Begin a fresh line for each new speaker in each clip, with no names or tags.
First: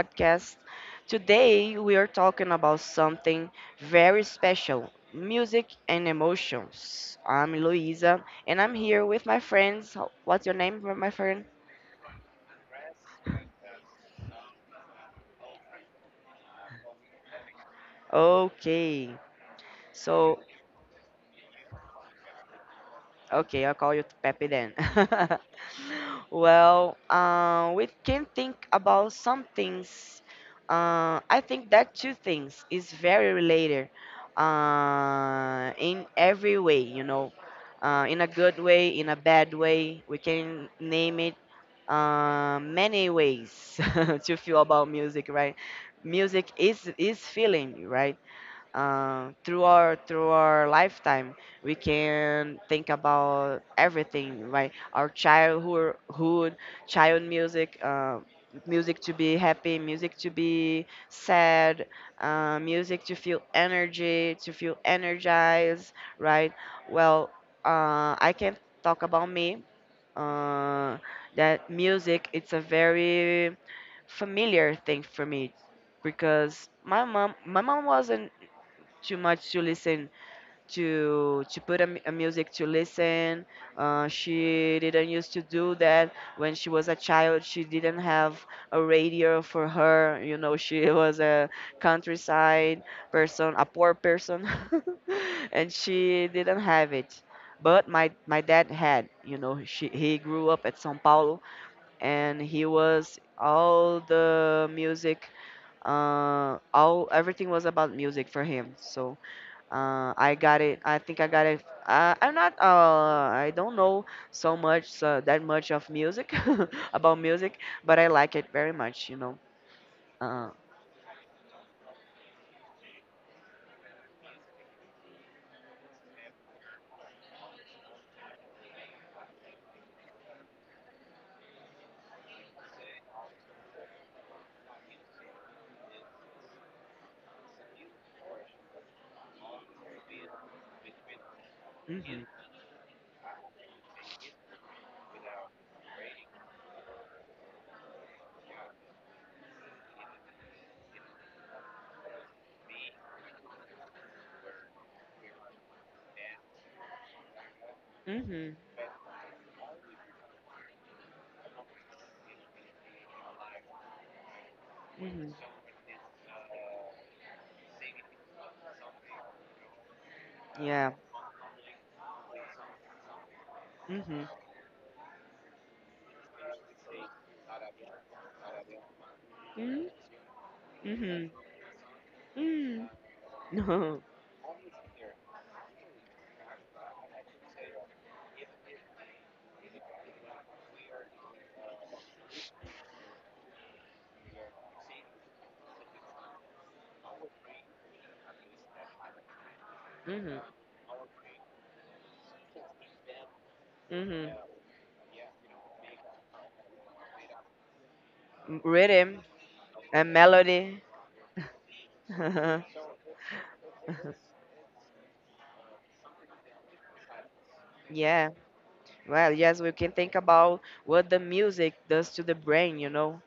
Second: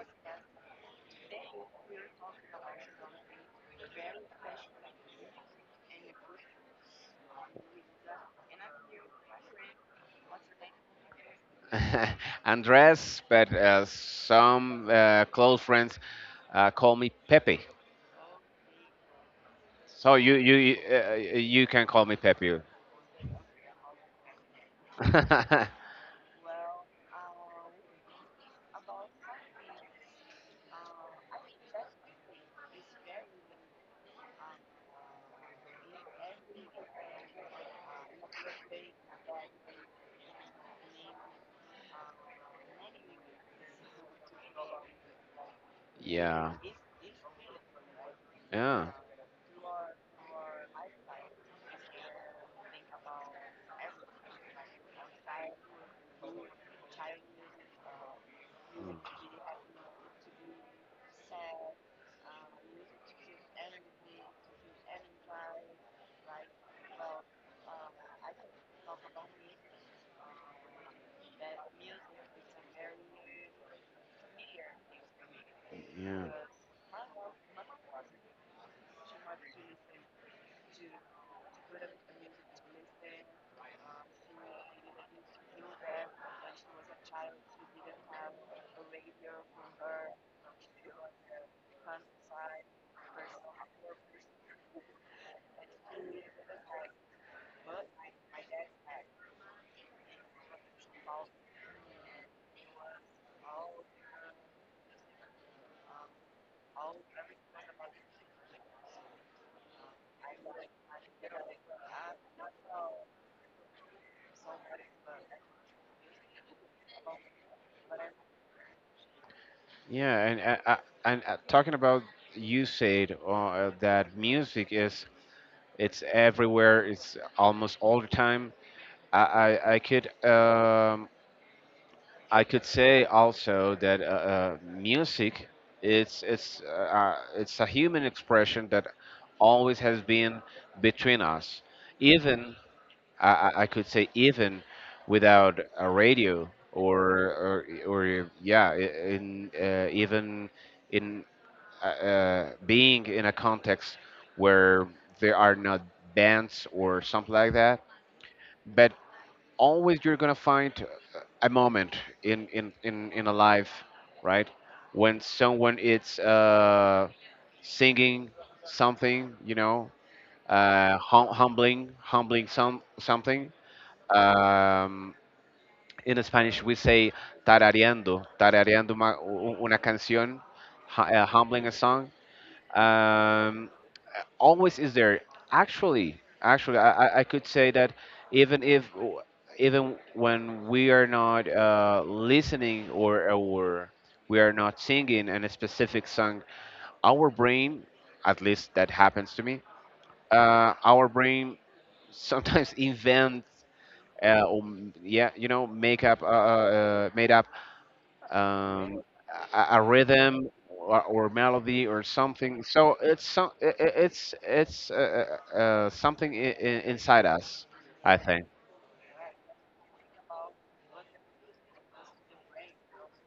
podcast. Today, we are talking about something very special music and emotions. I'm Luisa, and I'm here with my friends. What's your name, my friend?
Andres, but some close friends call me Pepe.
Okay.
So
So,
you can call me Pepe.
Okay, I'll call you Pepe then.
Yeah,
We can think about some things. I think that two things is very related in every way, in a good way, in a bad way. We can name it many ways to feel about music, right? Music
yeah,
is is feeling, right? Through our lifetime we can think about everything, right? Our childhood, child music, music to be happy, music to be sad, music to feel energy, to feel energized, right? Well, I can talk about me. uh, that music, it's a very familiar thing for me,
yeah,
because my mom wasn't too much to listen to put a music to listen. She didn't used to do that. When she was a child, she didn't have a radio for her, you know. She was a countryside person, a poor person. And she didn't have it. But my dad had, you know. He grew up at Sao Paulo, and he was all the music. All everything was about music for him. So I got it. I think I got it. I, I'm not. I don't know so much, so that much of music. About music, but I like it very much. You know.
yeah. And
Uh,
uh, uh, and uh, talking about, you said that music is it's everywhere. It's almost all the time. I I, I could um, I could say also that music it's it's uh, it's a human expression that always has been between us.
Yeah. Mhm.
Even, I could say even without a radio or yeah, I- in even in, being in a context where there are not bands or something like that,
Mhm.
but always you're gonna find a moment in a life, right? When
Mhm.
someone is singing something,
Yeah.
humbling something.
Mhm.
Um, in Spanish, we say tarareando una
Mhm.
canción,
Mhm.
humbling a song.
Mhm.
Um, Always is there. Actually, I could say that even if even when we are not listening or we are not singing in a specific song, our brain, at least that happens to me,
Mhm.
our brain sometimes invents.
Mhm.
Yeah, you know, make up, made up, um,
Rhythm
a
and
rhythm
melody.
or melody or something. So it's some, I- it's something inside us, I
Yeah,
think.
well, yes, we can think about what the music does to the brain, you know.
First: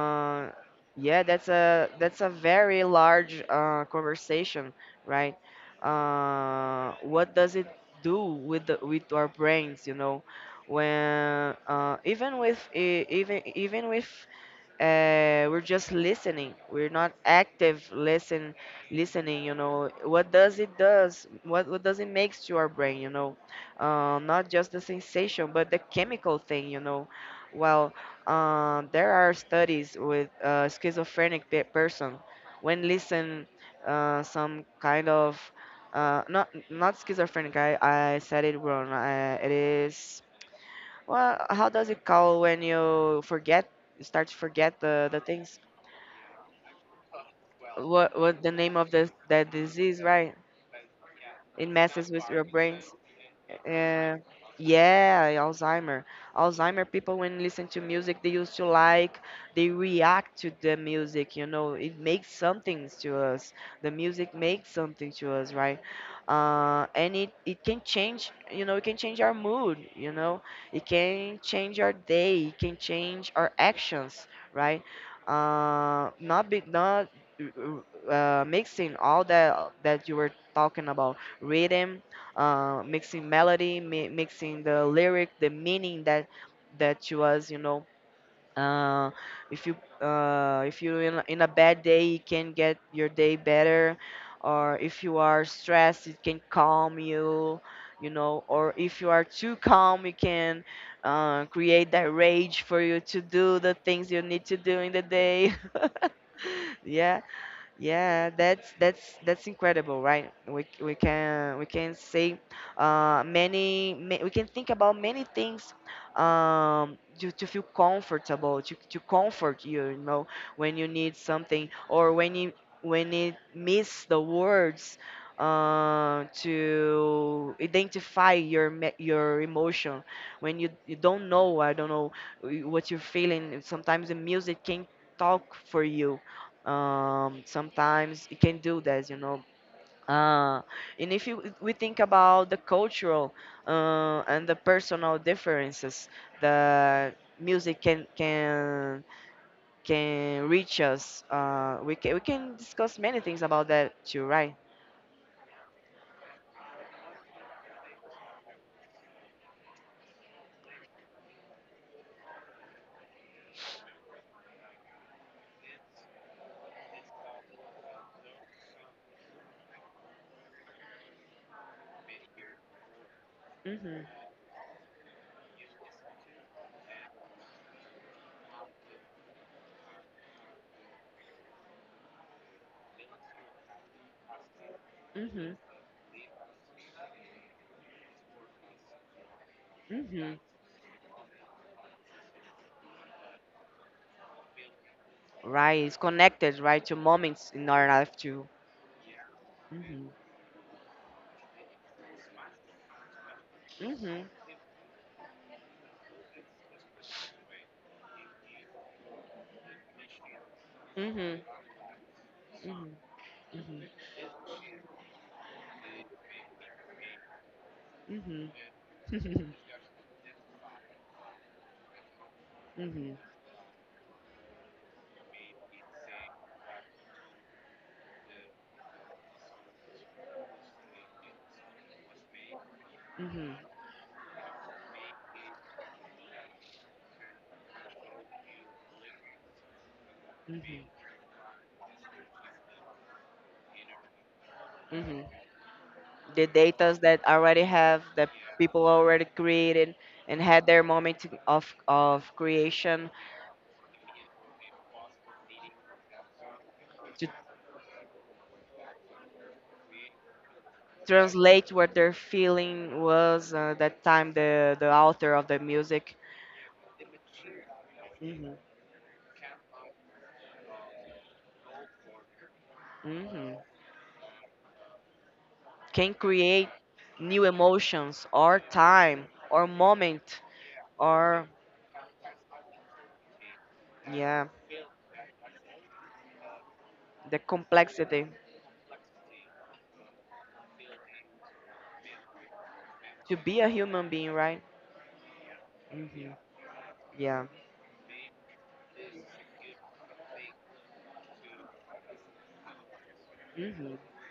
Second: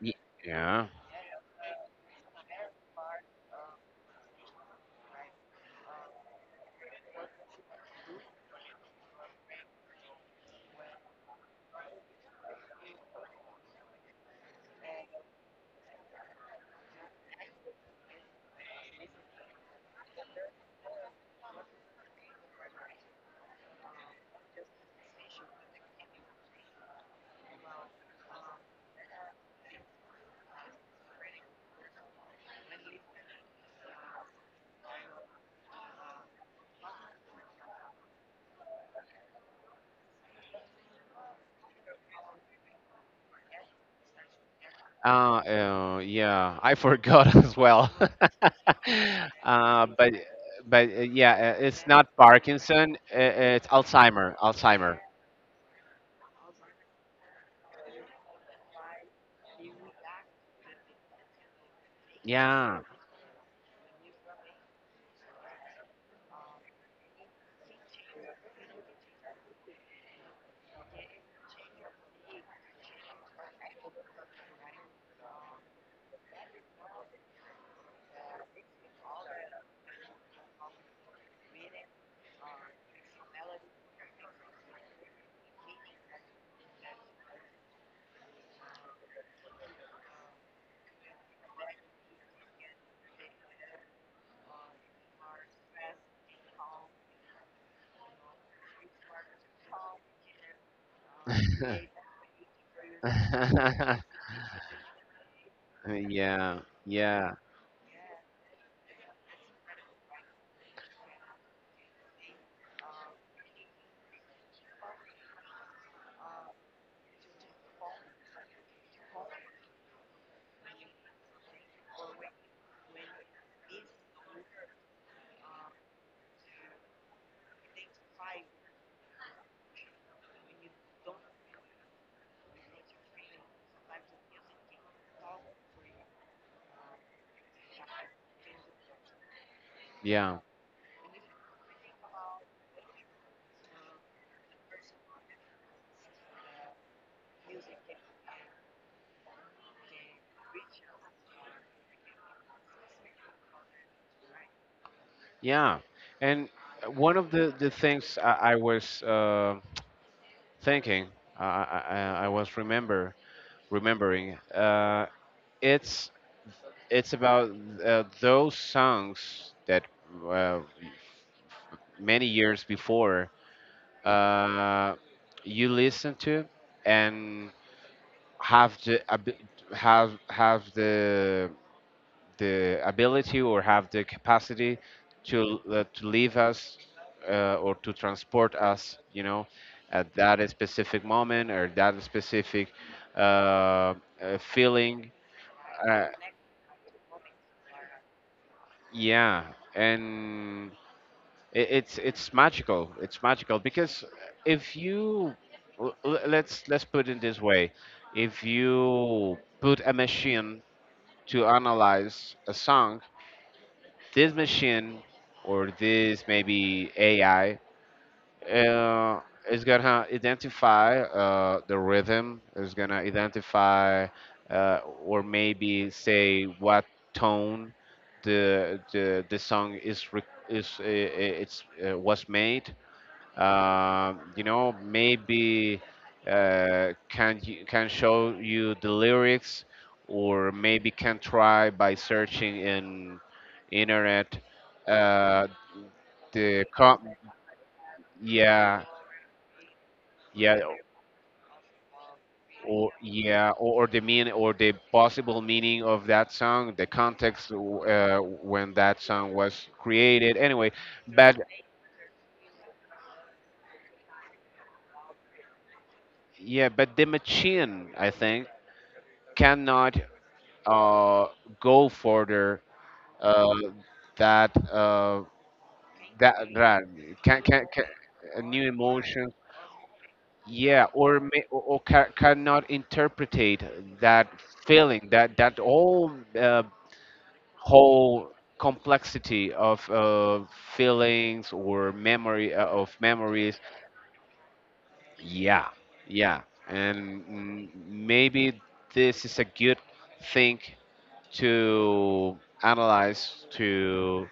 Y- Yeah.
yeah, that's a very large conversation, right? What does it do with with our brains? You know, when even with even with, we're just listening, we're not active listen listening, you know. What does it does? What does it makes to our brain, you know? Not just the sensation, but the chemical thing, you know. Well, there are studies with schizophrenic person, when listen some kind of not not schizophrenic. I said it wrong. It is, well, how does it call when you forget? You start to forget the things?
Yeah, I forgot as well.
What the name of the that
uh,
disease,
but
right?
but yeah,
It
it's
messes
not
with your brains.
Parkinson. It's
Uh,
Alzheimer. Alzheimer.
yeah, Alzheimer. Alzheimer people, when listen to music, they used to like, they react to the music, you know, it makes
Yeah.
something to us. The music makes something to us, right? And it can change, you know, it can change our mood, you know, it can change our day, it can change our actions, right? Not be, not mixing all that you were talking about, rhythm, mixing melody, mixing the lyric, the meaning that you was, you know. Uh, if you if you in a bad day, it can get your day better, or if you are stressed, it can calm you, you know. Or if you are too calm, you can create that rage for you to do the things you need to do in the day.
Yeah.
yeah.
Yeah.
Yeah, that's incredible, right? We can say we can think about many things, to feel comfortable, to comfort you, you know, when you need something, or when you miss the words to identify your emotion, when you don't know, I don't know what you're feeling. Sometimes the music can talk for you. Sometimes it can do that, you know.
Yeah.
uh, and if you, we think about the cultural and the personal differences, the music can reach us. We can discuss many things about that too, right?
Yeah, and one of the things I was thinking, I, I, I I was remembering, it's it's about those songs that uh, many years before
Hmm.
uh, you listen to and have the abi- have the ability or have the capacity
Hmm.
to leave us or to transport us, you know, at
Hmm.
that specific moment or that specific uh, uh, feeling.
Right, it's
Uh,
connected, right? To moments in our life too.
yeah,
Mm-hmm.
and it's magical. It's magical because,
Hmm.
if you let's put it this way, if you put a machine
Hmm. Hmm.
to analyze a song,
Hmm.
this machine or this maybe AI
Hmm.
uh, is gonna identify the rhythm, is gonna identify or maybe say what tone the song is re- is it's was made,
Hmm.
you know, maybe can you, can show you the lyrics, or maybe
Hmm.
can try by searching in internet,
Hmm.
uh,
The
the com-
datas that I already have, that
yeah,
people already created and
yeah,
had their moment of
or
creation
yeah, or the mean or the possible meaning of that song, the
to
context when that song was created. Anyway, but
translate what their feeling was, that time, the author of the music.
yeah, but the machine, I think,
Hmm.
cannot uh, go further, uh,
Hmm.
that
Can
that
create
that
new
can
emotions
a
or
new
time
emotion.
or moment.
Yeah, or may,
Or
or cannot interpretate that
yeah,
feeling, that all, uh,
the complexity
whole complexity of, feelings or memory, of
to
memories.
be a human being, right?
Yeah,
Hmm.
yeah, and
Yeah.
maybe this is a good thing to analyze,
Hmm.
to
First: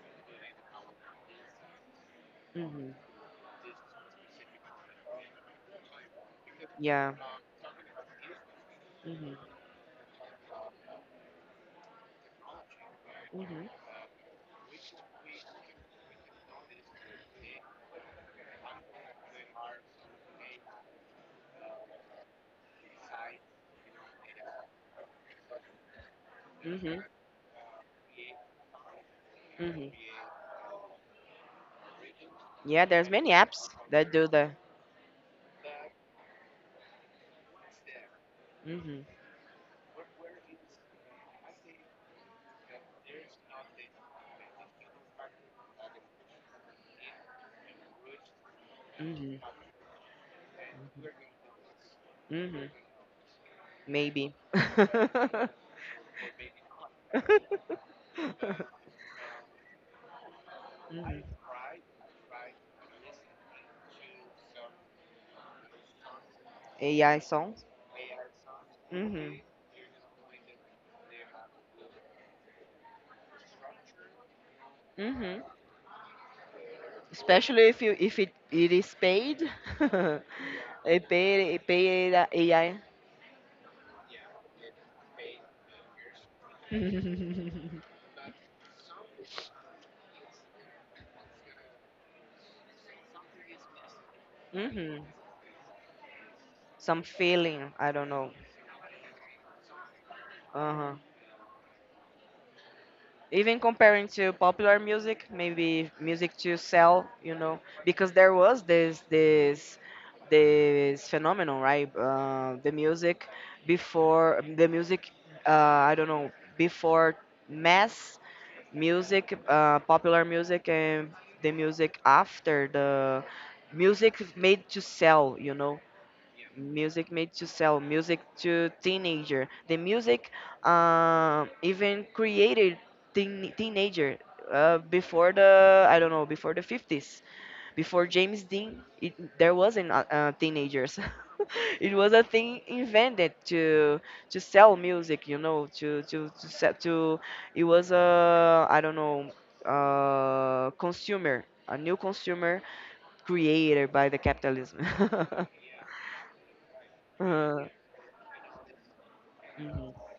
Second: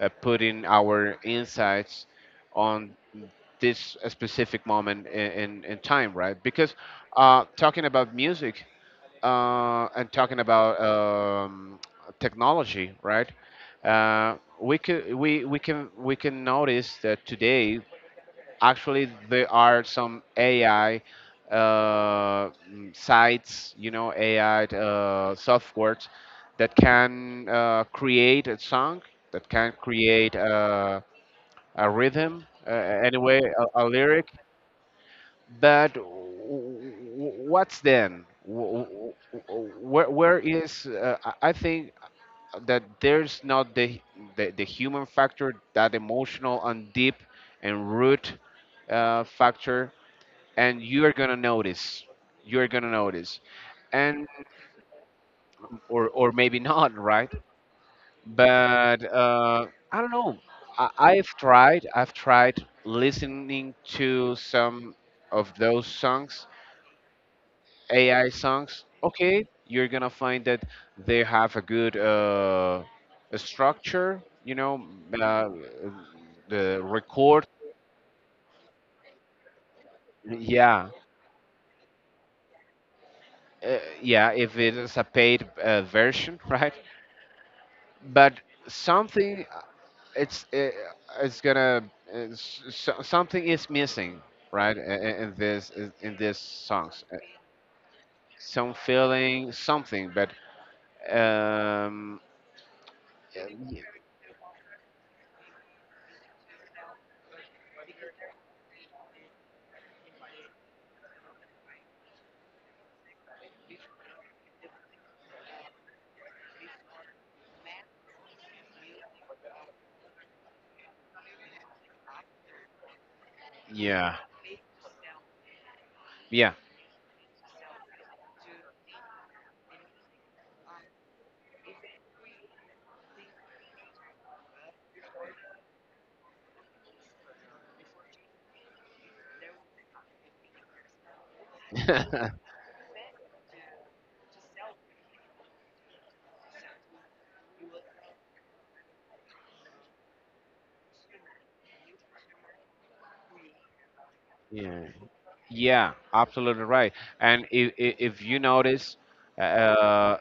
putting our insights on
Hmm.
this specific moment in time, right? Because
Yeah.
talking about music
Hmm.
and talking about technology, right?
Hmm.
We could we can We can notice that today actually there are some AI sites, you know, AI softwares that
Hmm.
can create a song, that can
Hmm.
create a rhythm,
Yeah, there's many
anyway,
apps
a
that do
lyric.
the,
But what's then?
Mm-hmm.
Where is? I think that there's not the human factor, that emotional and deep and root
Mm-hmm.
factor, and you are gonna notice. You
Mm-hmm.
are gonna notice, and
Maybe. Mm-hmm.
or maybe not, right? But I don't know. I've tried. I've tried listening to some of those songs,
AI songs.
AI songs.
Mm-hmm.
Okay, you're gonna find that they have a structure. You know,
Mm-hmm.
uh, the record.
Especially if you if it, it is paid. a
Yeah,
a paid AI.
yeah. If it is a paid version, right?
Mm-hmm.
But something it's it, it's gonna it's, so- something is missing, right, in this in these
Some
songs.
feeling. I don't know.
Some feeling, something. but
Uh
um
even
y-
comparing to popular music, maybe music to sell, you know. Because there was this phenomenon, right? The music before the music, I don't know, before mass music, popular music, and the music after the music
yeah,
made to sell, you know.
yeah.
Music made to sell, music to teenager, the music even created teenager, before the, I don't know, before the 50s, before James Dean, there wasn't teenagers. It was a thing invented to sell music, you know. To, it was a, I don't know, consumer, a new consumer created by the
Yeah.
capitalism.
Yeah, absolutely right. And
Uh,
if you notice,
mhm.
uh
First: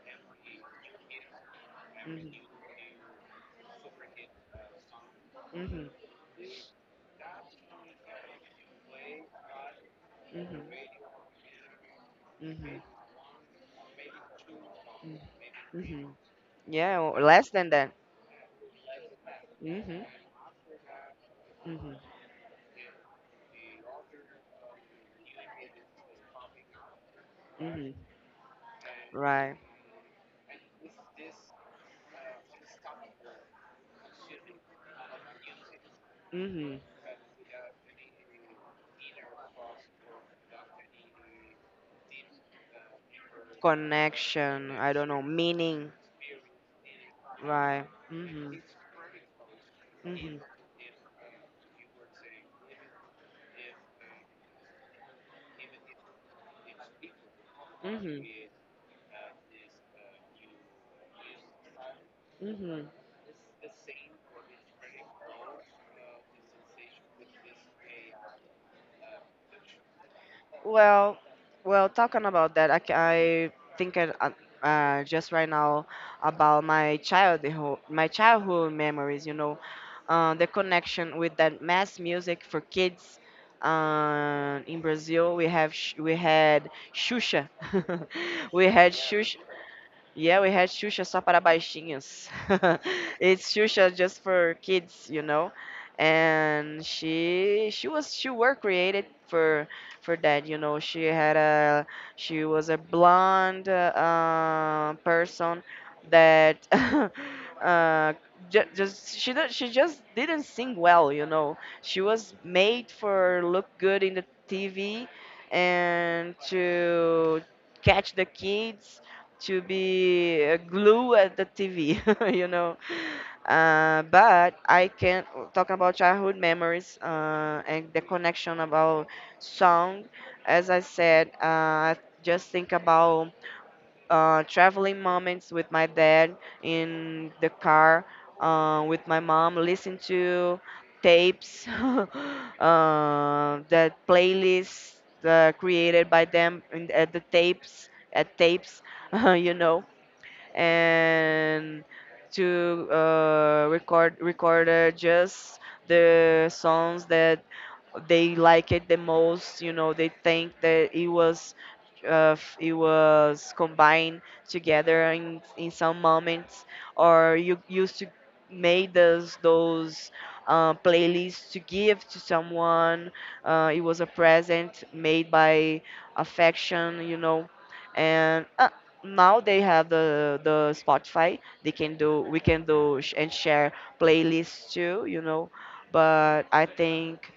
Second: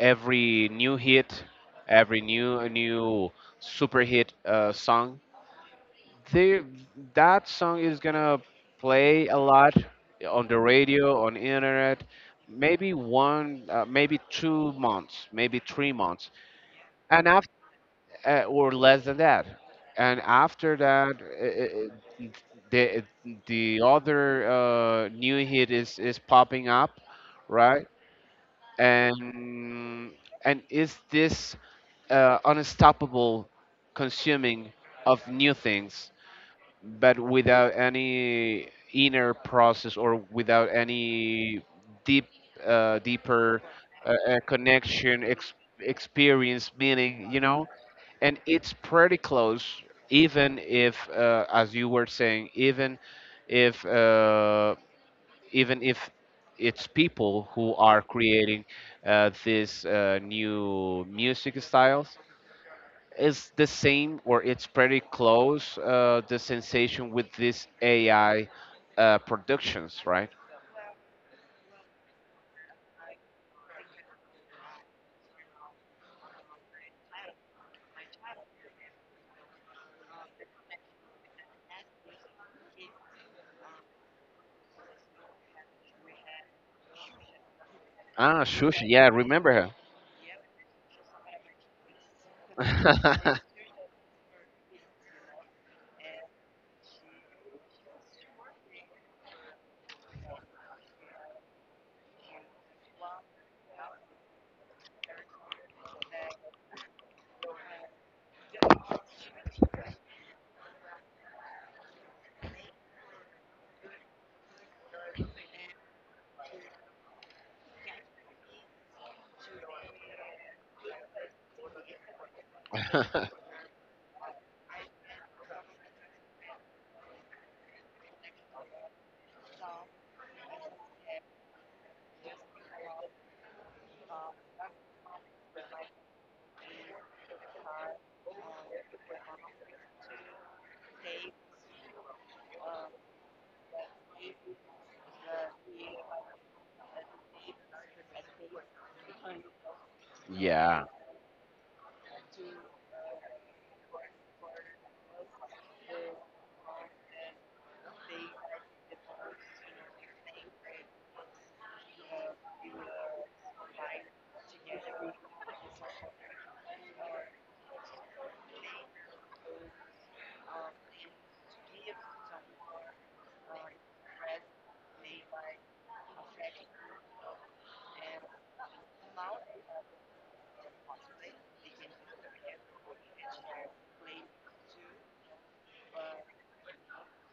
every new hit, every
Mhm.
new super hit song,
Mhm.
they, that song is gonna play a lot on the
Mhm.
radio, on internet,
Mhm.
maybe one, maybe two
Mhm.
months, maybe three
Mhm.
months,
Yeah, or
and after,
less than that.
or less than that.
Mhm.
And after that,
Mhm.
the the other new hit is popping up, right?
Mhm. Right.
And and is this unstoppable consuming of new things,
Mhm.
but without any inner process or without any deep, deeper
Connection. I don't know.
connection,
Meaning.
experience, meaning, you know,
Right.
and
Mhm.
it's pretty close,
Mhm.
even if, as you were saying, if, uh, even if it's people who are
Mhm.
creating this new music styles,
Mhm.
is the same or it's pretty close, the sensation with this AI productions, right?
Well, well, talking about that, I think I, just right now, about my childhood memories. You know, the connection with that mass music for kids. In Brazil, we had Xuxa,
Ah,
we
Shush,
had
yeah, I
Xuxa,
remember her.
yeah, we had Xuxa só para baixinhos. It's Xuxa just for kids, you know. And she were created for that, you know. She was a blonde person that uh, just she just didn't sing well, you know. She was made for look good in the TV, and to catch the kids, to be a glue at the TV, you know. But I can talk about childhood memories and the connection about song. As I said, I just think about traveling moments with my dad in the car, with my mom, listen to tapes, that playlists created by them at the tapes, at tapes, you know,
Yeah.
and to recorded just the songs that they like it the most, you know. They think that it was it was combined together in some moments, or you used to made those playlists to give to someone. It was a present made by affection, you know. And now they have the Spotify. They can do, we can do and share playlists too, you know. But I think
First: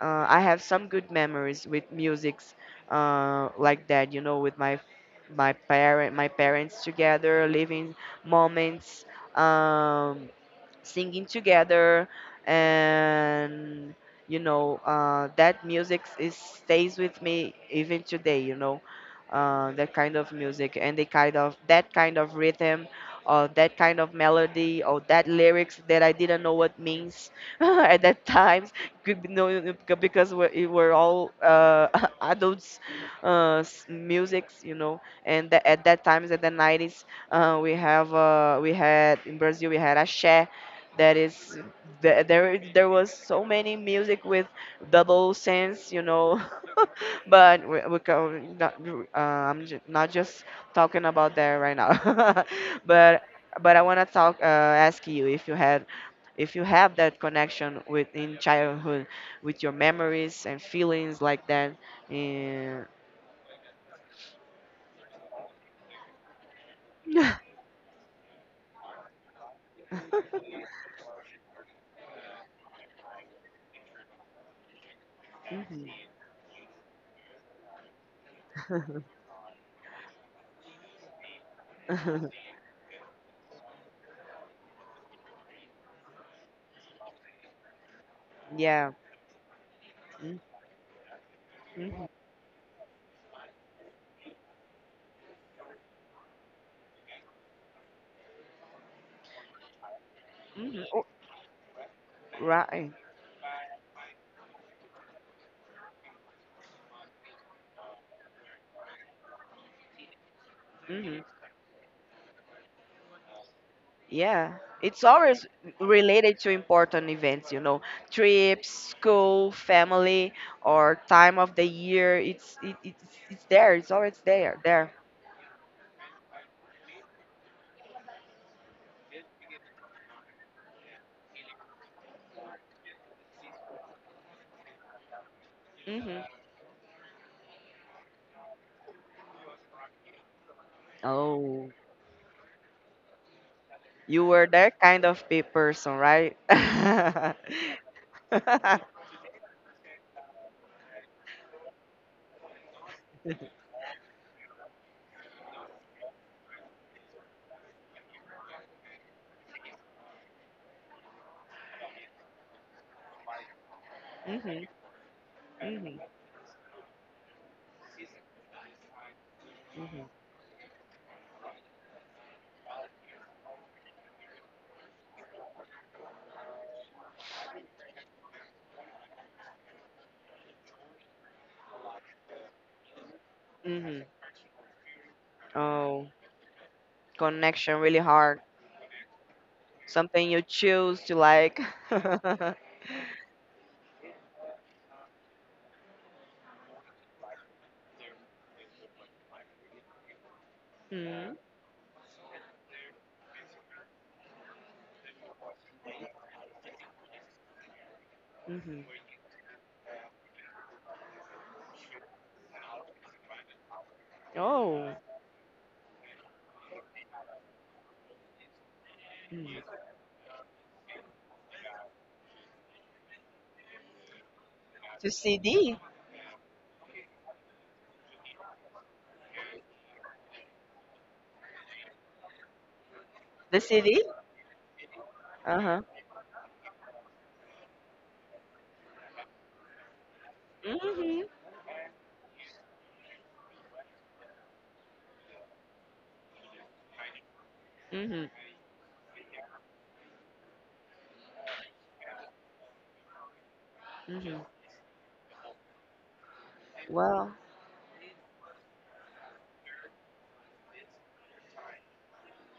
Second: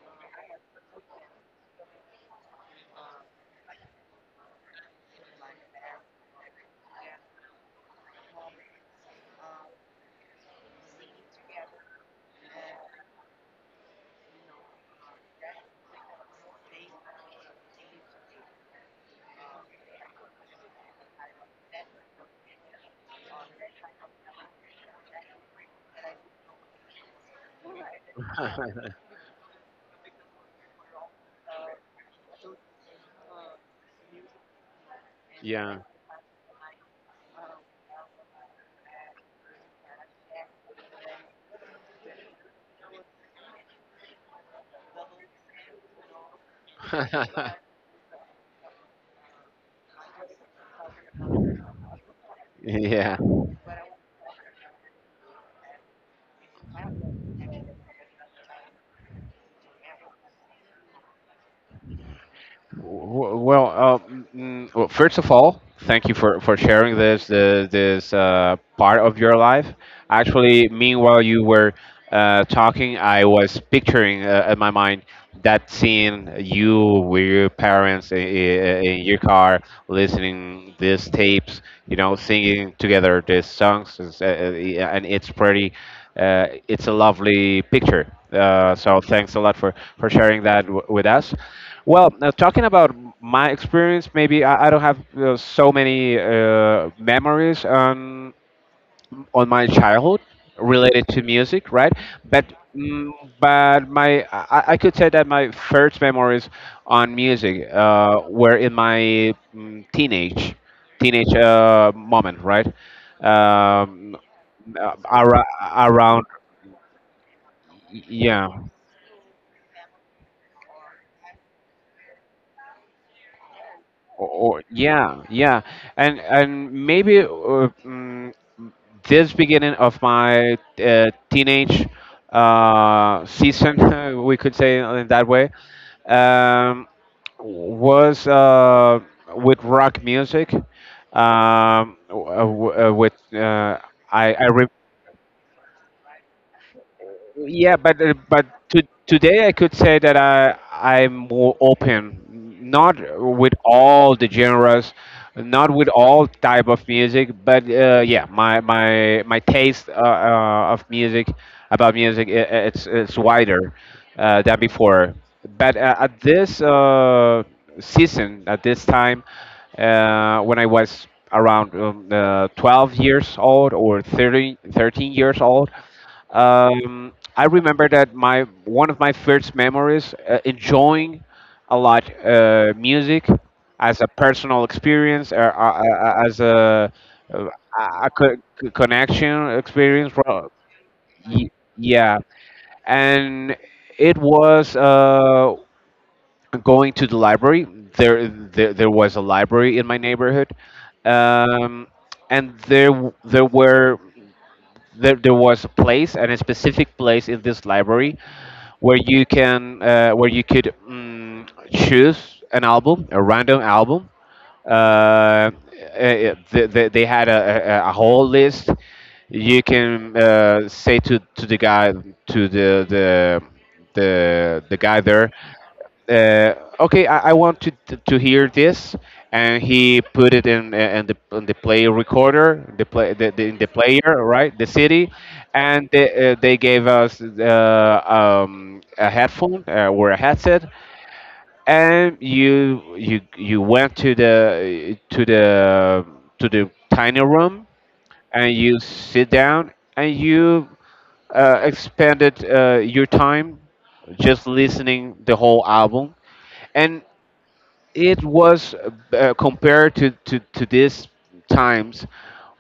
I have some good memories with musics like that. You know, with my my parent my parents together, living moments. Um, singing together, and you know, that music is stays with me even today, you know. That kind of music, and the kind of, that kind of rhythm, or that kind of melody, or that lyrics that I didn't know what means at that time. Could no, no, because we it were all adults musics, you know. And
Yeah.
at that times at the 90s, we had in Brazil, we had a, that is, there there was so many music with double sense, you know. But we can not, uh, not just talking about that right now.
Yeah.
but but I want to talk, ask you if you had, if you have that connection with in childhood with your memories and feelings like that. Yeah.
Well, first of all, thank you for sharing this, this part of your life. Actually, meanwhile you were talking, I was picturing, in my mind, that
Mhm.
scene, you with your parents in your car, listening these tapes, you know, singing together these songs, and it's pretty. It's a lovely picture. Uh,
yeah.
so thanks a lot for sharing that
Mm-hmm.
with us. Well, now talking about my experience, maybe I don't have so many memories on my childhood
Hmm.
related to music, right? But
Right.
mm, but my I could say that my first memories on music were in my,
Mm-hmm.
teenage moment, right? Um,
Yeah,
uh,
it's
ara-
always
Around,
related to important events, you know,
yeah.
trips, school, family, or time of the year. It's there. It's always
Or,
there. There.
yeah, yeah, and maybe, mm, this beginning of my teenage season, we could say in that way,
Hmm.
um, was with rock music.
Oh,
W- w- with
you were
I, re-
that kind of person, right? Hmm.
Yeah, but today, I could say that I'm more open, not with all the genres, not with all type of music, but yeah, my taste of music, about music, it's wider than before, but
Hmm.
at this season, at this time,
Hmm.
when I was around, 12 years old, or 30, 13 years old. I remember that my one of my first memories enjoying a lot music
Hmm.
as a personal experience, or
Oh,
as uh,
connection really
a
hard.
connection experience.
Something you choose to
Y-
like.
Yeah,
Mm-hmm.
and it was going to the library. There was a library in my neighborhood, um, and there w- there were there, there was a place, and a specific place in this library where you can where you could choose an album a random album,
Oh,
uh, eh, eh, they had a whole list. You
mm.
can say to the guy, to the guy
to
there,
CD,
uh, okay, I want to hear this, and he put it in the play recorder, the play the in
the
the
CD.
player, right, the city,
Uh-huh.
and they gave us, a headphone, or a headset,
Mhm.
and you went to the tiny room,
Mhm.
and you sit down, and you expanded your time
Mhm.
just listening the whole album. And
Well.
it was compared to, these times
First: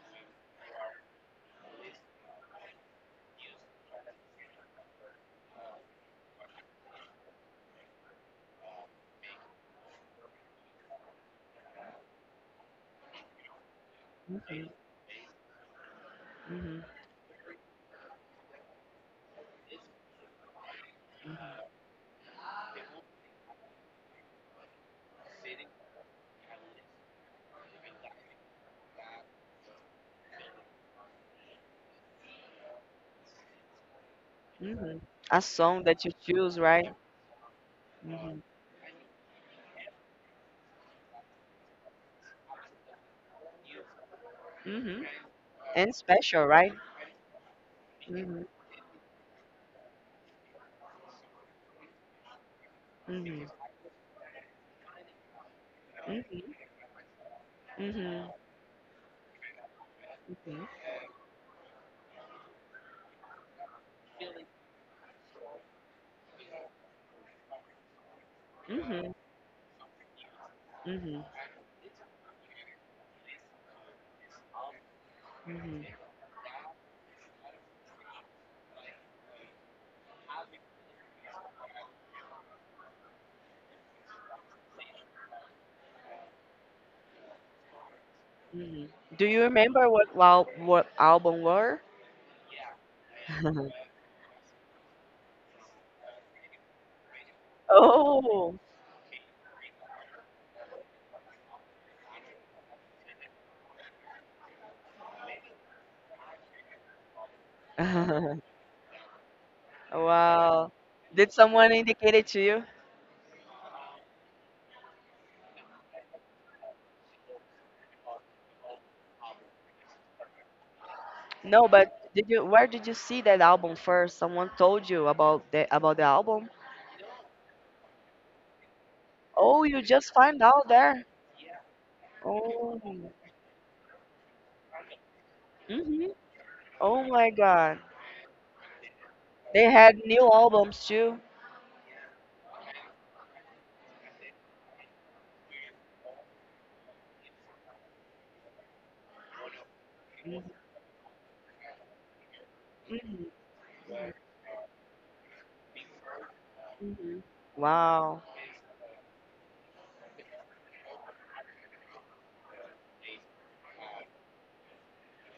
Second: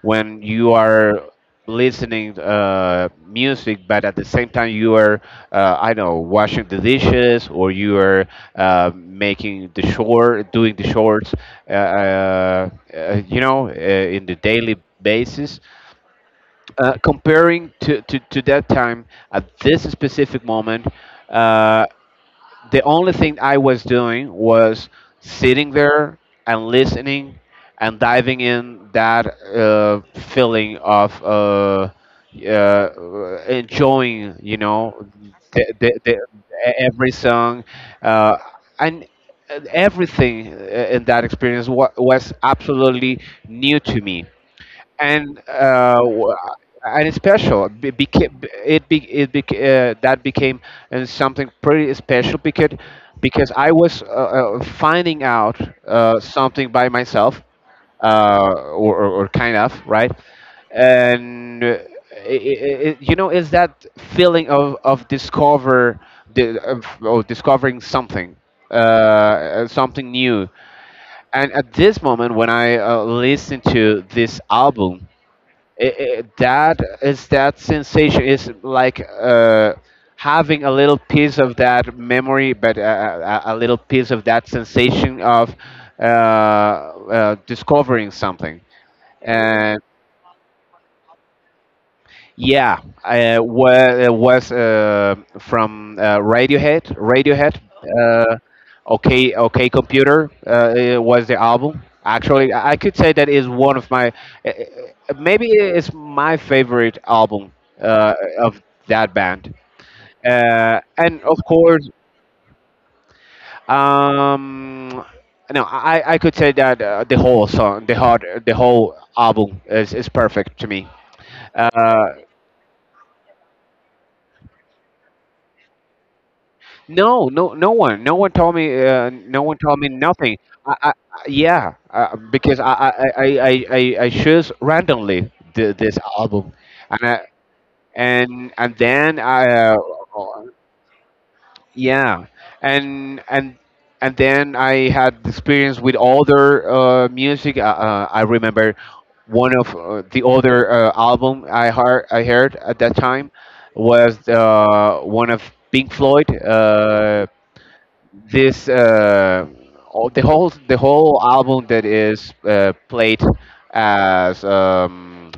when you are listening music, but at the same time you are, I don't know, washing the dishes, or you are making the shore, doing the shorts, you know, in the
Mhm.
daily basis,
Mhm.
comparing to, that time. At this specific moment, uh, the only thing I was doing was sitting there and listening, and diving in that, feeling of, enjoying, you
Mhm.
know,
A song that you choose, right?
every song, uh,
Mhm.
and everything in that experience was absolutely new to me,
Mhm.
and
And
uh, w-
special, right?
and it's special. It became
Mhm.
it be, it bec that became something pretty special,
Mhm.
because I was finding out
Mhm.
something by myself,
Mhm.
uh, or, kind of, right,
Mhm.
and I it's that feeling of discover the of discovering something,
Mhm.
something new.
Mhm.
And at this moment, when I listen to this album,
Mhm.
that sensation is like, having a little piece of that memory, but, a little piece of that sensation of, discovering something.
Mhm. Do you remember what, wow, what album were?
Yeah, was from, Radiohead. Radiohead. Uh,
Oh.
okay, Computer, it was the album. Actually, I could say that is one of my, maybe it's my favorite album of that band.
Wow.
And
Did
of
someone
course,
indicate it to you?
um, no, I could say that the whole song, the whole album is perfect to me.
No,
Uh,
but did you where did you see that album first? Someone told you about the album?
No, no, no one told me. No one
Oh,
told
you
me
just
nothing.
find out
I, I I-
there.
yeah, because I,
Oh,
I, I, I, I I chose randomly this
hmm.
album, and
Oh
I,
my God.
and then I,
They had new albums too.
yeah, and and and then I had experience with other music. I remember one of the other album I heard at that
Mm-hmm.
time was one of Pink Floyd.
hmm Wow.
This the whole album that is played as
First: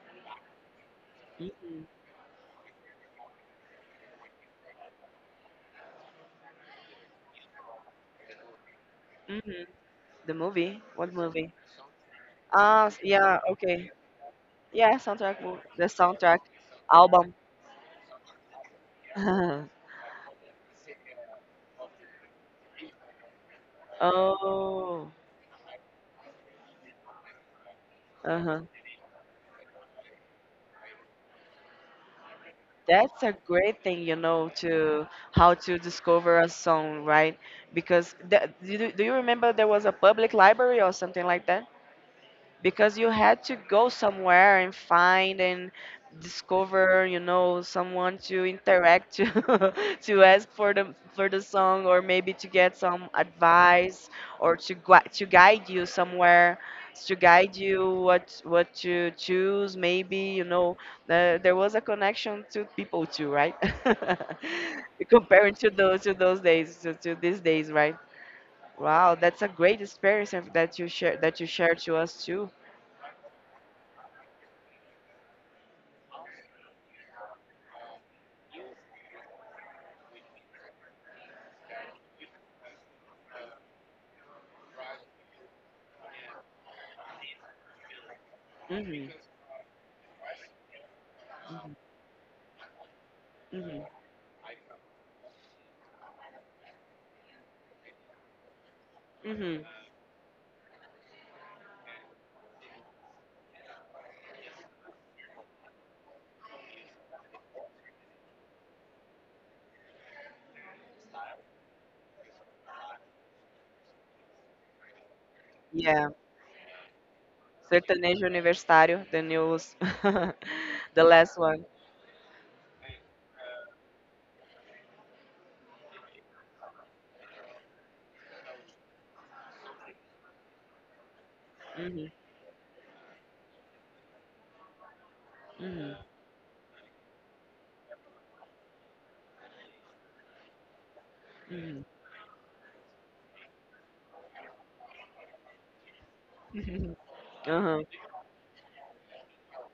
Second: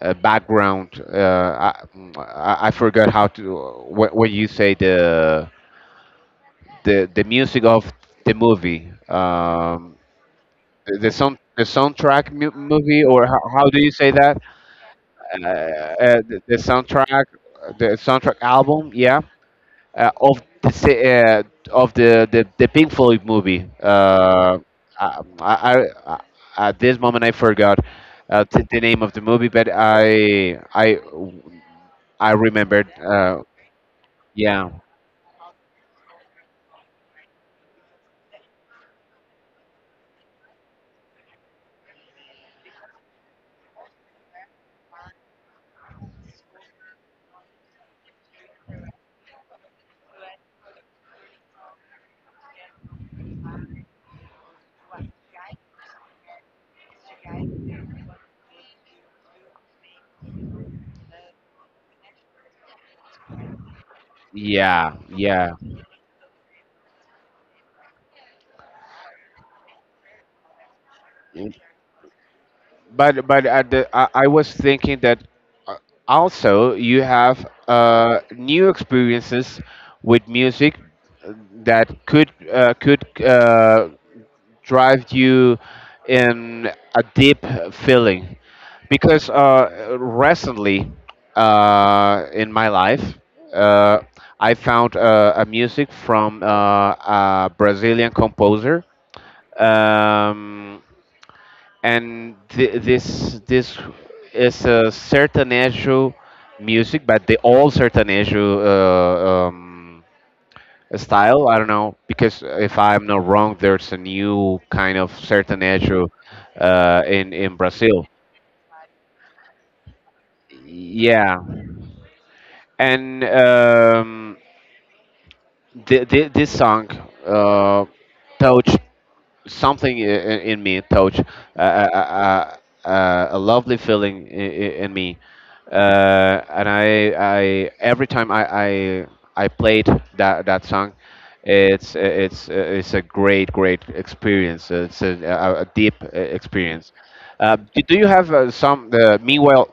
a background.
mm
I,
hmm
I I forgot how to what you say the the music of the movie.
hmm The movie? What movie?
The soundtrack movie or
Yeah,
how do
okay.
you say that?
Yeah, soundtrack
Uh,
movie. The
uh,
soundtrack
the, the soundtrack
album.
the soundtrack album. Yeah. uh, of the se- uh, of the Pink Floyd movie.
Oh,
I, I, I At this moment I forgot
uh-huh.
the name of the movie, but I remembered.
That's a great thing, you know,
Yeah,
to how to discover a song, right? Because do, you remember there was a public library or something like that? Because you had to go somewhere and find and discover someone to interact to, to ask for the song, or maybe to get some advice, or to to guide you somewhere, to guide you what to choose maybe. There was a connection to people too, right?
yeah, yeah.
comparing to those, to those days, to these days, right? Wow, that's a great experience that you share, that you share to us too.
But I was thinking that uh, also you have new experiences with music that could drive you in a deep feeling
Uhum,
because recently
uhum,
in my life
uhum,
uh, I found a music from a brazilian composer.
uhum.
um, and this is a sertanejo music but the old sertanejo style. I don't know because if I'm not wrong, there's a new kind of
Yeah,
sertanejo in Brazil.
sertanejo universitário, the news, the last
Yeah,
one.
and this song uh, touched something in me, touch uh,
Mhm,
uh, a lovely feeling in me.
mhm,
And I every time I I played that song,
mhm.
it's it's a great experience, it's a deep experience.
Uhum.
Do you have some meanwhile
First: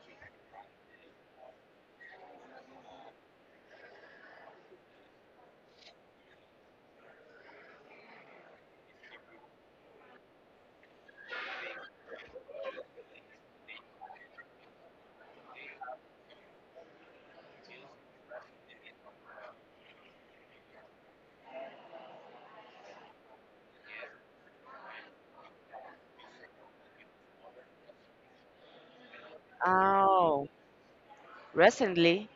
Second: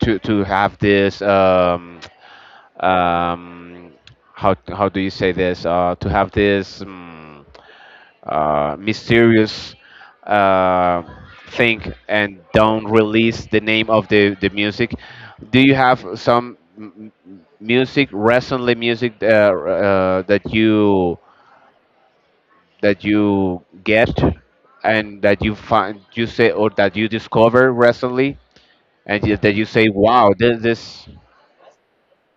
to have this um, how do you say this, to have this mysterious uh, thing and don't release the name of the music? Do you have some music that you get and that you find, you say, or that you discover recently and that you say, wow,
Oh,
this?
recently?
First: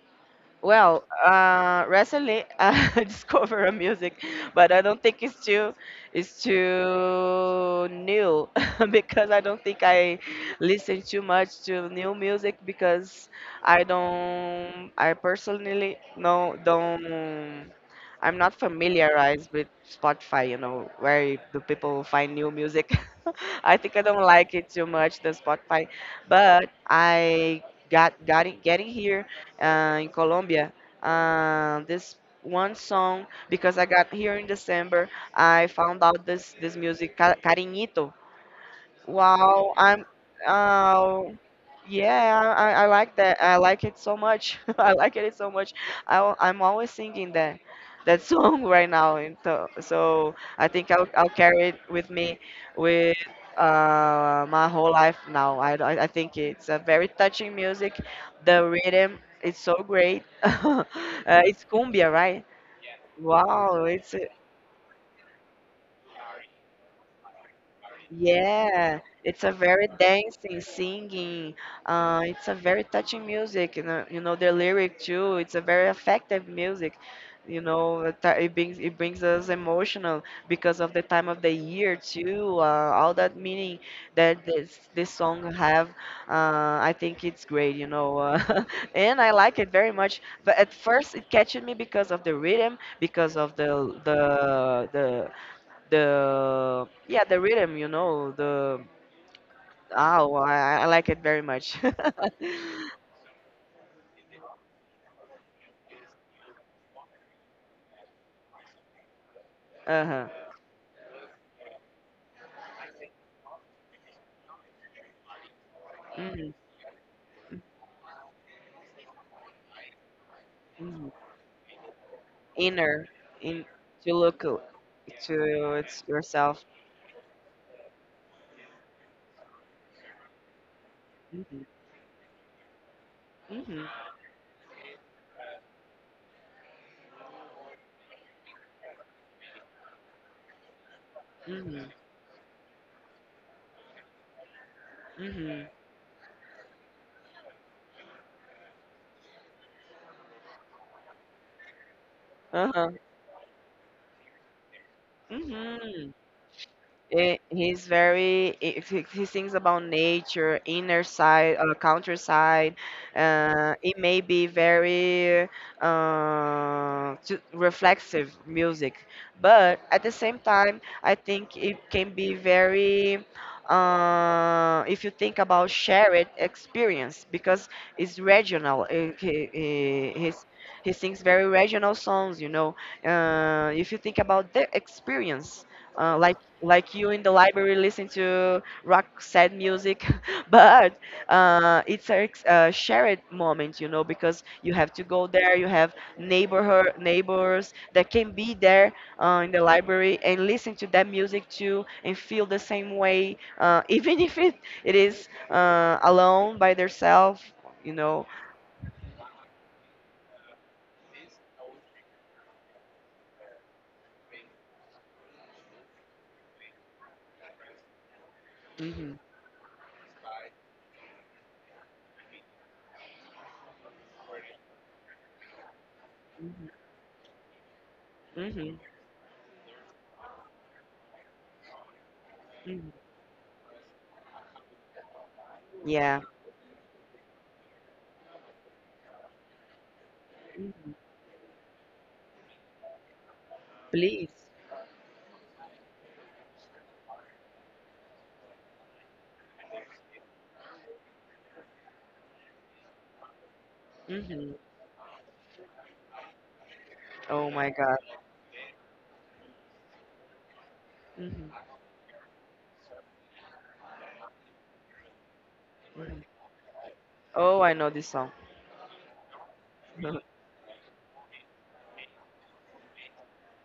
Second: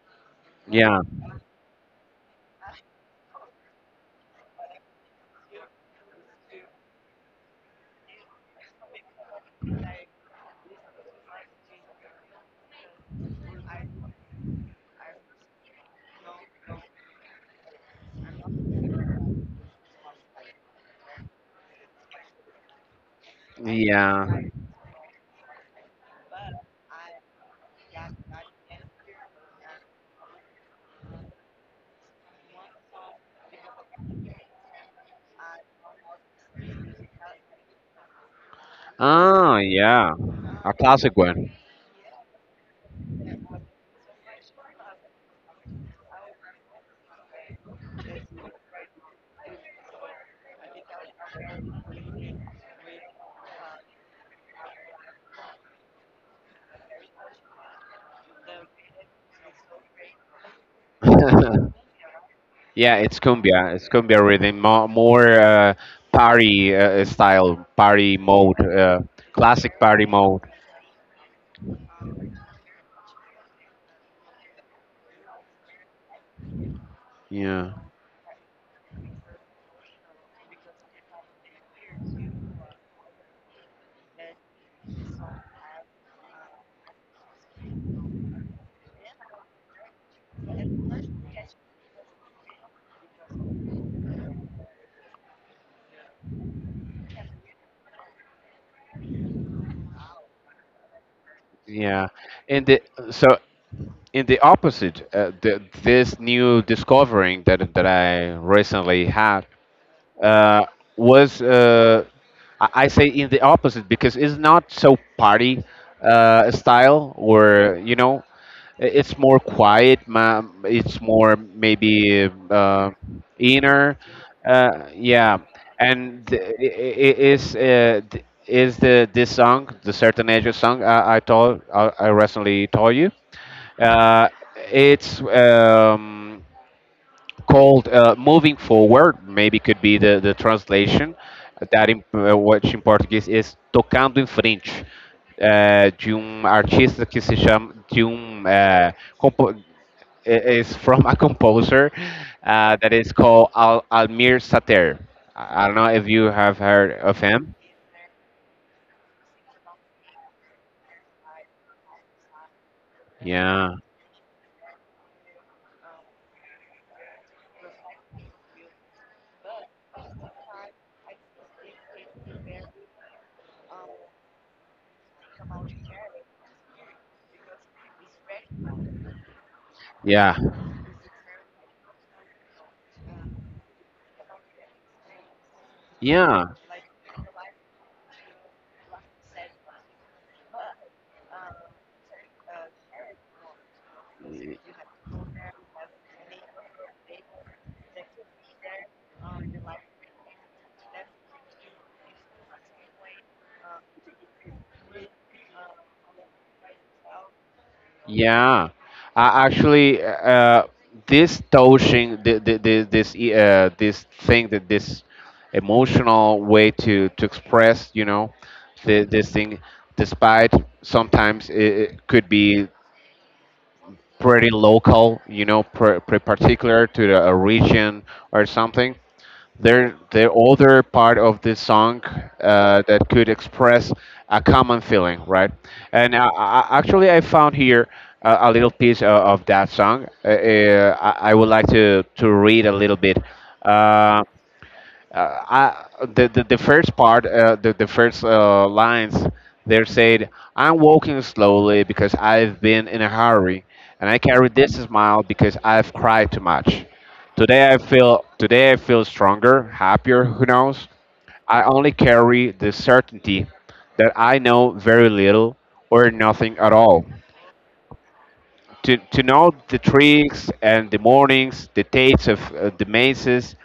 Yeah,
Well, recently I discovered a music, but I don't think it's too, it's too new, because I don't think I listen too much to new music. Because I personally no don't, I'm not familiarized with Spotify, you know, where do people find new music. I think I don't
yeah.
like it too much, the Spotify, but I got it getting here in Colombia. This one song, because I got here in December. I found out this music, Cariñito.
Oh,
Wow, I'm
yeah. A classic
uh
one.
yeah, I like that. I like it so much. I like it so much. I, I'm always singing that song right now. And so I think I'll carry it with me with, my whole life now. I I think it's a very touching music. The rhythm is so great. It's cumbia, right?
Yeah, it's cumbia.
Wow,
It's
it's.
cumbia rhythm, more party style, party mode,
Yeah, it's a
classic
very
party mode.
dancing, singing. It's a very touching music. You know the lyric too. It's a very effective music. You
Yeah,
know, it it brings us emotional because of the time of the year too. All that meaning that this song have. I think it's great. You know, and I like it very much. But at first, it catches me because of the rhythm, because of the yeah the rhythm you know the Oh, I like it very much.
yeah.
uh-huh.
In the so in the opposite, this new discovering that I recently had uh, was I say in the opposite because it's not so party
hmm
style or you know, it's more quiet. It's
hmm
more maybe
inner. In
inner.
to look,
Yeah,
to, it's
and th-
yourself.
I- Is th- is the this song, the Sertanejo song
Hmm
I recently told you.
hmm
Uh, it's called Moving Forward, maybe could be the translation,
hmm
that which in Português is Tocando em Frente,
hmm
de artista que se chama, compo- is from a composer
uh-huh.
that is called Al Almir Sater. I don't know if
hmm
you have heard of
Eh,
him.
he's very, if he sings about nature, inner side, countryside.
Yeah,
It may be very, to reflexive music, but at the same time I think it can be very, if you think about shared experience, because it's regional.
yeah,
He sings very regional songs, you know. If you think about the experience, uh, like
yeah.
like you in the library listen to rock sad music, but, shared moment, you know, because you have to go there. You have neighborhood, neighbors that can be there, in the library and listen to that music too and feel the same way, even if it, it is, alone by themselves, you know.
Yeah, I actually this touching this this thing, that this emotional way to express, you know,
Hmm
this thing, despite sometimes it could be pretty local, you know, pre
hmm
particular to a region or
hmm
something, they're the older part of this song
hmm
that could express a common feeling, right? And
yeah.
actually, I found here a little piece of that song.
hmm
I would like to read a little bit. Uh,
please.
the first part, the first lines, they said, "I'm walking slowly because I've been in a hurry, and I carry
Hmm
this smile because I've cried too much.
oh my God.
Today I feel stronger, happier. Who knows? I
Hmm
only carry the certainty that I know very little or
hmm
nothing at all,
Oh, I know this song.
to know the
hmm
tricks and the mornings, the dates of the mazes,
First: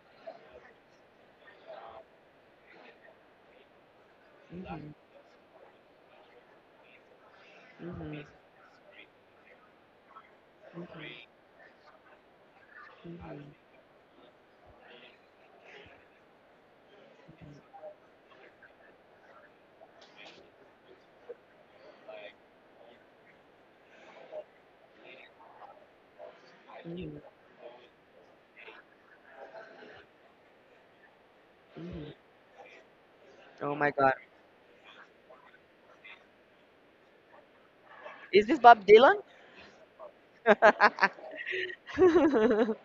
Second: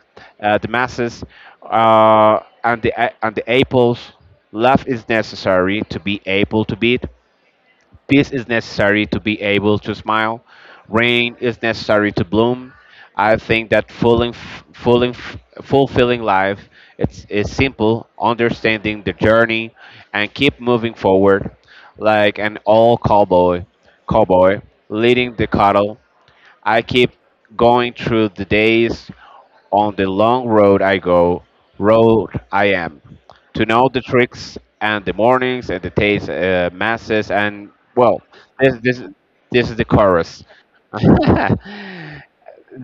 the masses, and and the apples. Love
hmm
is necessary to be able to beat.
hmm
Peace is necessary to be able to smile. Rain is necessary to bloom. I think that fulfilling, fulfilling life it's is simple, understanding the journey, and keep moving forward, like an old cowboy leading the cattle. I
hmm
keep
hmm
going through the days, on the long road I go,
hmm
road I am, to
Oh
know
my
the
God.
tricks and the mornings and the taste masses and well,"
Is this
this
Bob
this
Dylan?
this is the chorus. that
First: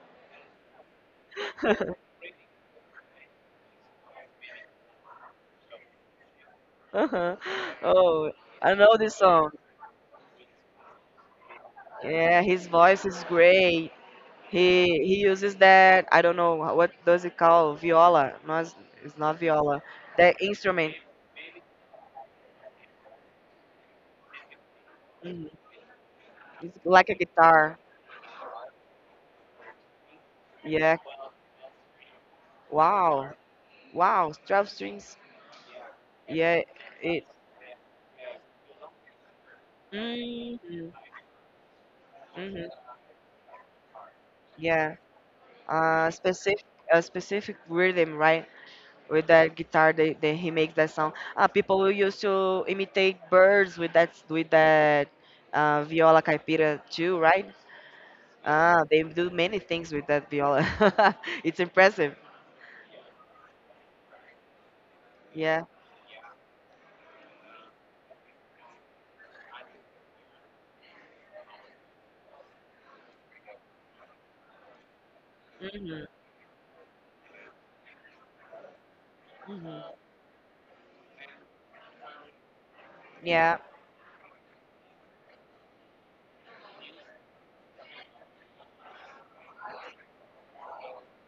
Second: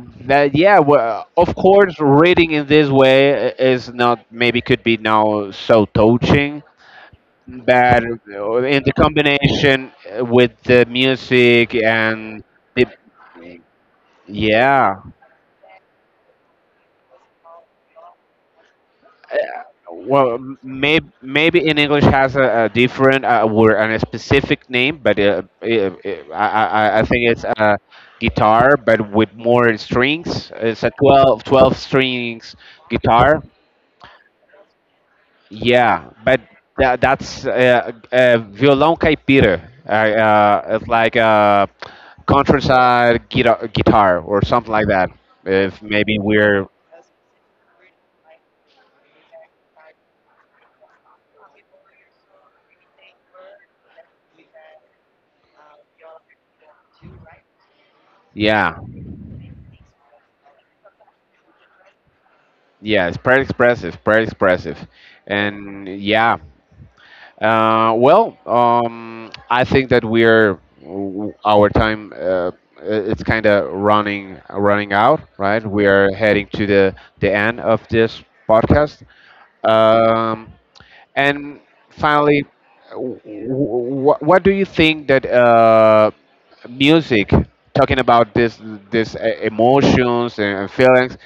Yeah, well, of course, reading in this way is not, maybe could be now so touching,
Uh-huh.
but
Oh, I
in the
know this song.
combination with the music
Yeah,
and
his
the,
voice is great.
yeah.
He uses that, I don't know what does it call, viola. No, it's not viola. That
Well,
instrument.
maybe in English has a different word and a specific name, but uh,
Mhm.
eh, eh, I,
It's
I I
like a
think it's
guitar.
a guitar, but with more strings. It's a
Yeah.
twelve strings
Wow.
guitar.
Wow. 12 strings.
Yeah, but
Yeah, it.
that's violão caipira.
Mm-hmm.
It's like a
hmm
countryside guitar or something like
Yeah.
that. If maybe
Specific
we're
a specific rhythm, right? With that guitar, they he makes that sound. People will used to imitate birds with that, viola caipira too, right?
Yeah,
Ah, they do many things with that viola. It's impressive.
yeah, it's pretty expressive,
Yeah.
and yeah. Well, I think that our time, it's kind of running out, right? We
hmm
are heading to the end of this podcast.
hmm
Um, and finally,
Yeah.
what do you think that music, talking about emotions and feelings,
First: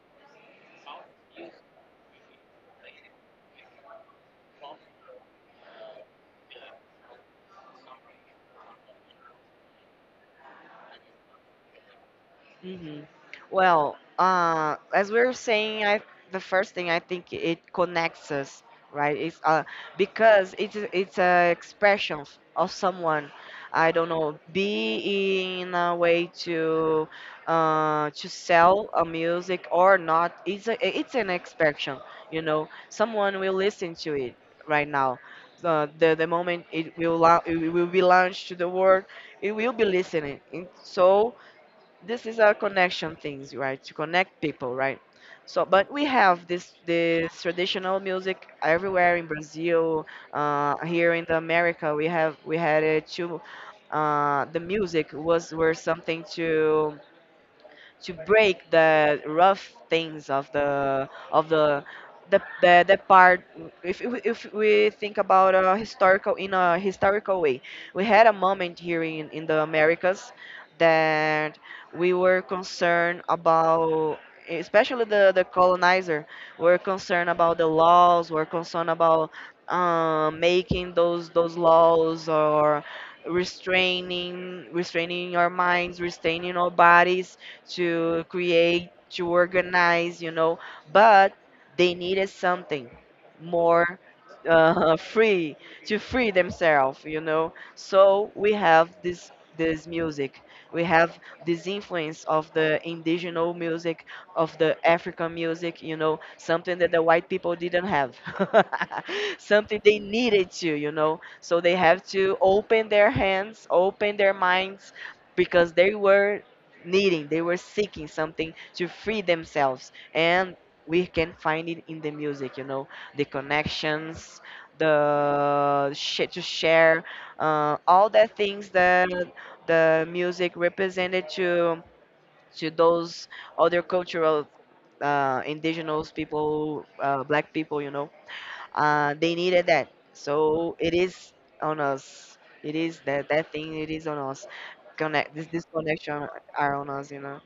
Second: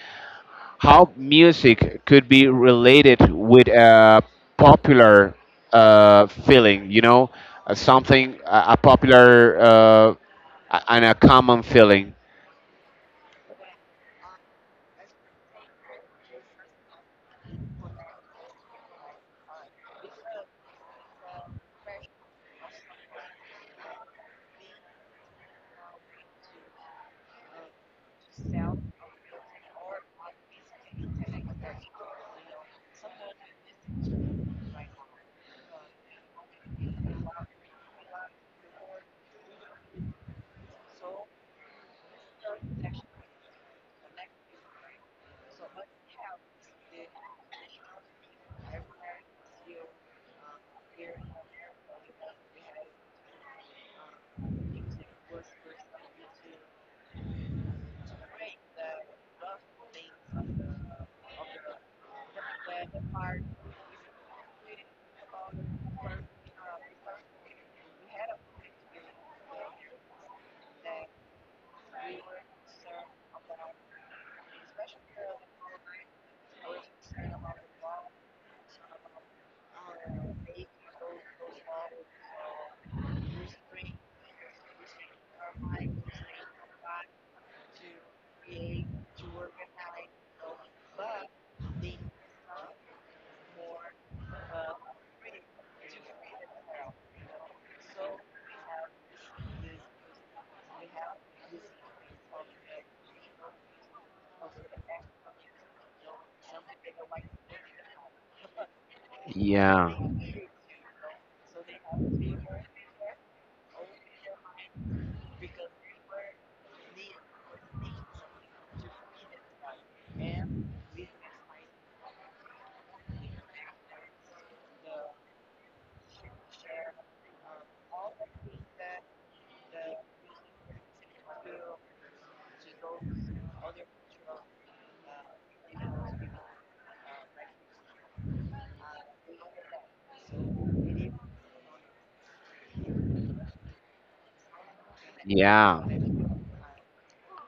how music could be related with a popular feeling, you know, something, a popular and a common feeling?
hmm Well, as we are saying, I, the first thing I think it connects us, right? It's because it's a expression of someone. I don't know, be, in a way to, to sell a music or not. It's an expression, you know. Someone will listen to it right now. The moment it will it will be launched to the world, it will be listening. And so this is our connection things, right? To connect people, right? So, but we have this traditional music everywhere in Brazil. Here in the America we have we had it too. The music was were something to break the rough things of the, the part, if we think about a historical in a historical way. We had a moment here in the Americas, that we were concerned about, especially the colonizer, were concerned about the laws, were concerned about, making those laws, or restraining our minds, restraining our bodies, to create, to organize, you know, but they needed something more, free, to free themselves, you know. So we have this music. We have this influence of the indigenous music, of the African music, you know, something that the white people didn't have. something
Yeah,
they needed to, you know. So they have to open their hands, open their minds, because they were needing, they were seeking something to free themselves. And we can find it in the music, you know, the connections, to share, all the things that the music represented to those other cultural, indigenous people, black people, you know, they needed that. So it is on us. It is that that thing. It is on us. Connect this, this
yeah,
connection are on us, you know.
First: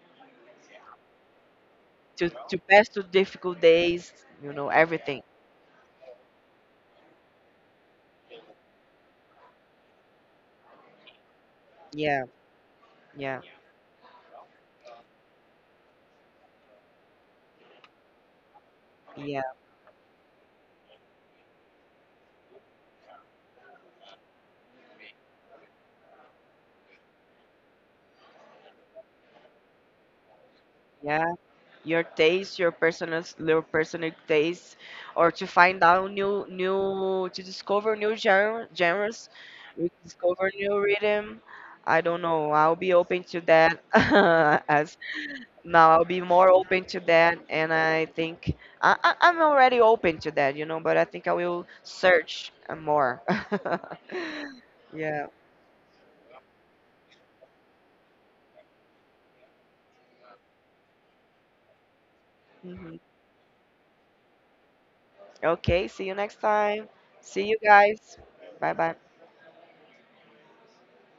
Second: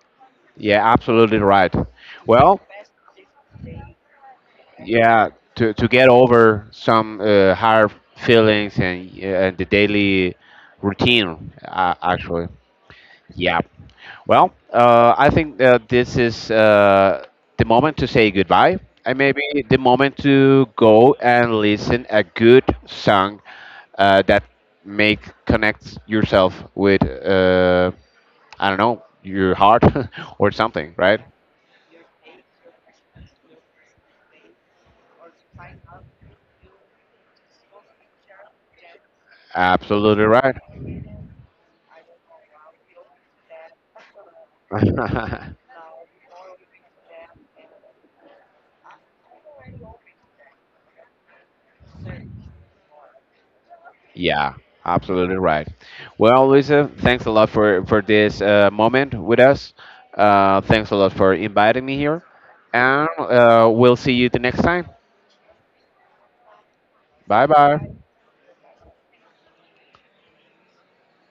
yeah, absolutely right.
To
Well,
pass through difficult days, you know, everything.
yeah, to get over some hard feelings and the daily routine,
Yeah,
actually.
yeah,
Yeah. Well, I think this is the moment to say goodbye, and maybe
yeah,
the moment to go and listen a good song that make connects yourself with, I don't know, your heart, or something, right?
yeah. Your taste, your personal taste, or to find out new, new, to discover new genre, genres, we
Absolutely
discover
right.
new rhythm. I don't know. I'll be open to that as now. I'll be more open to that, and I think I'm already open to that, you know. But I think I will search more.
Yeah,
yeah.
absolutely right. Well, Luisa, thanks a lot for this moment with us. Thanks a lot for inviting me here,
Mm-hmm.
and we'll see you the next time.
Okay, see you next time.
Bye
See you
bye.
guys. Bye bye.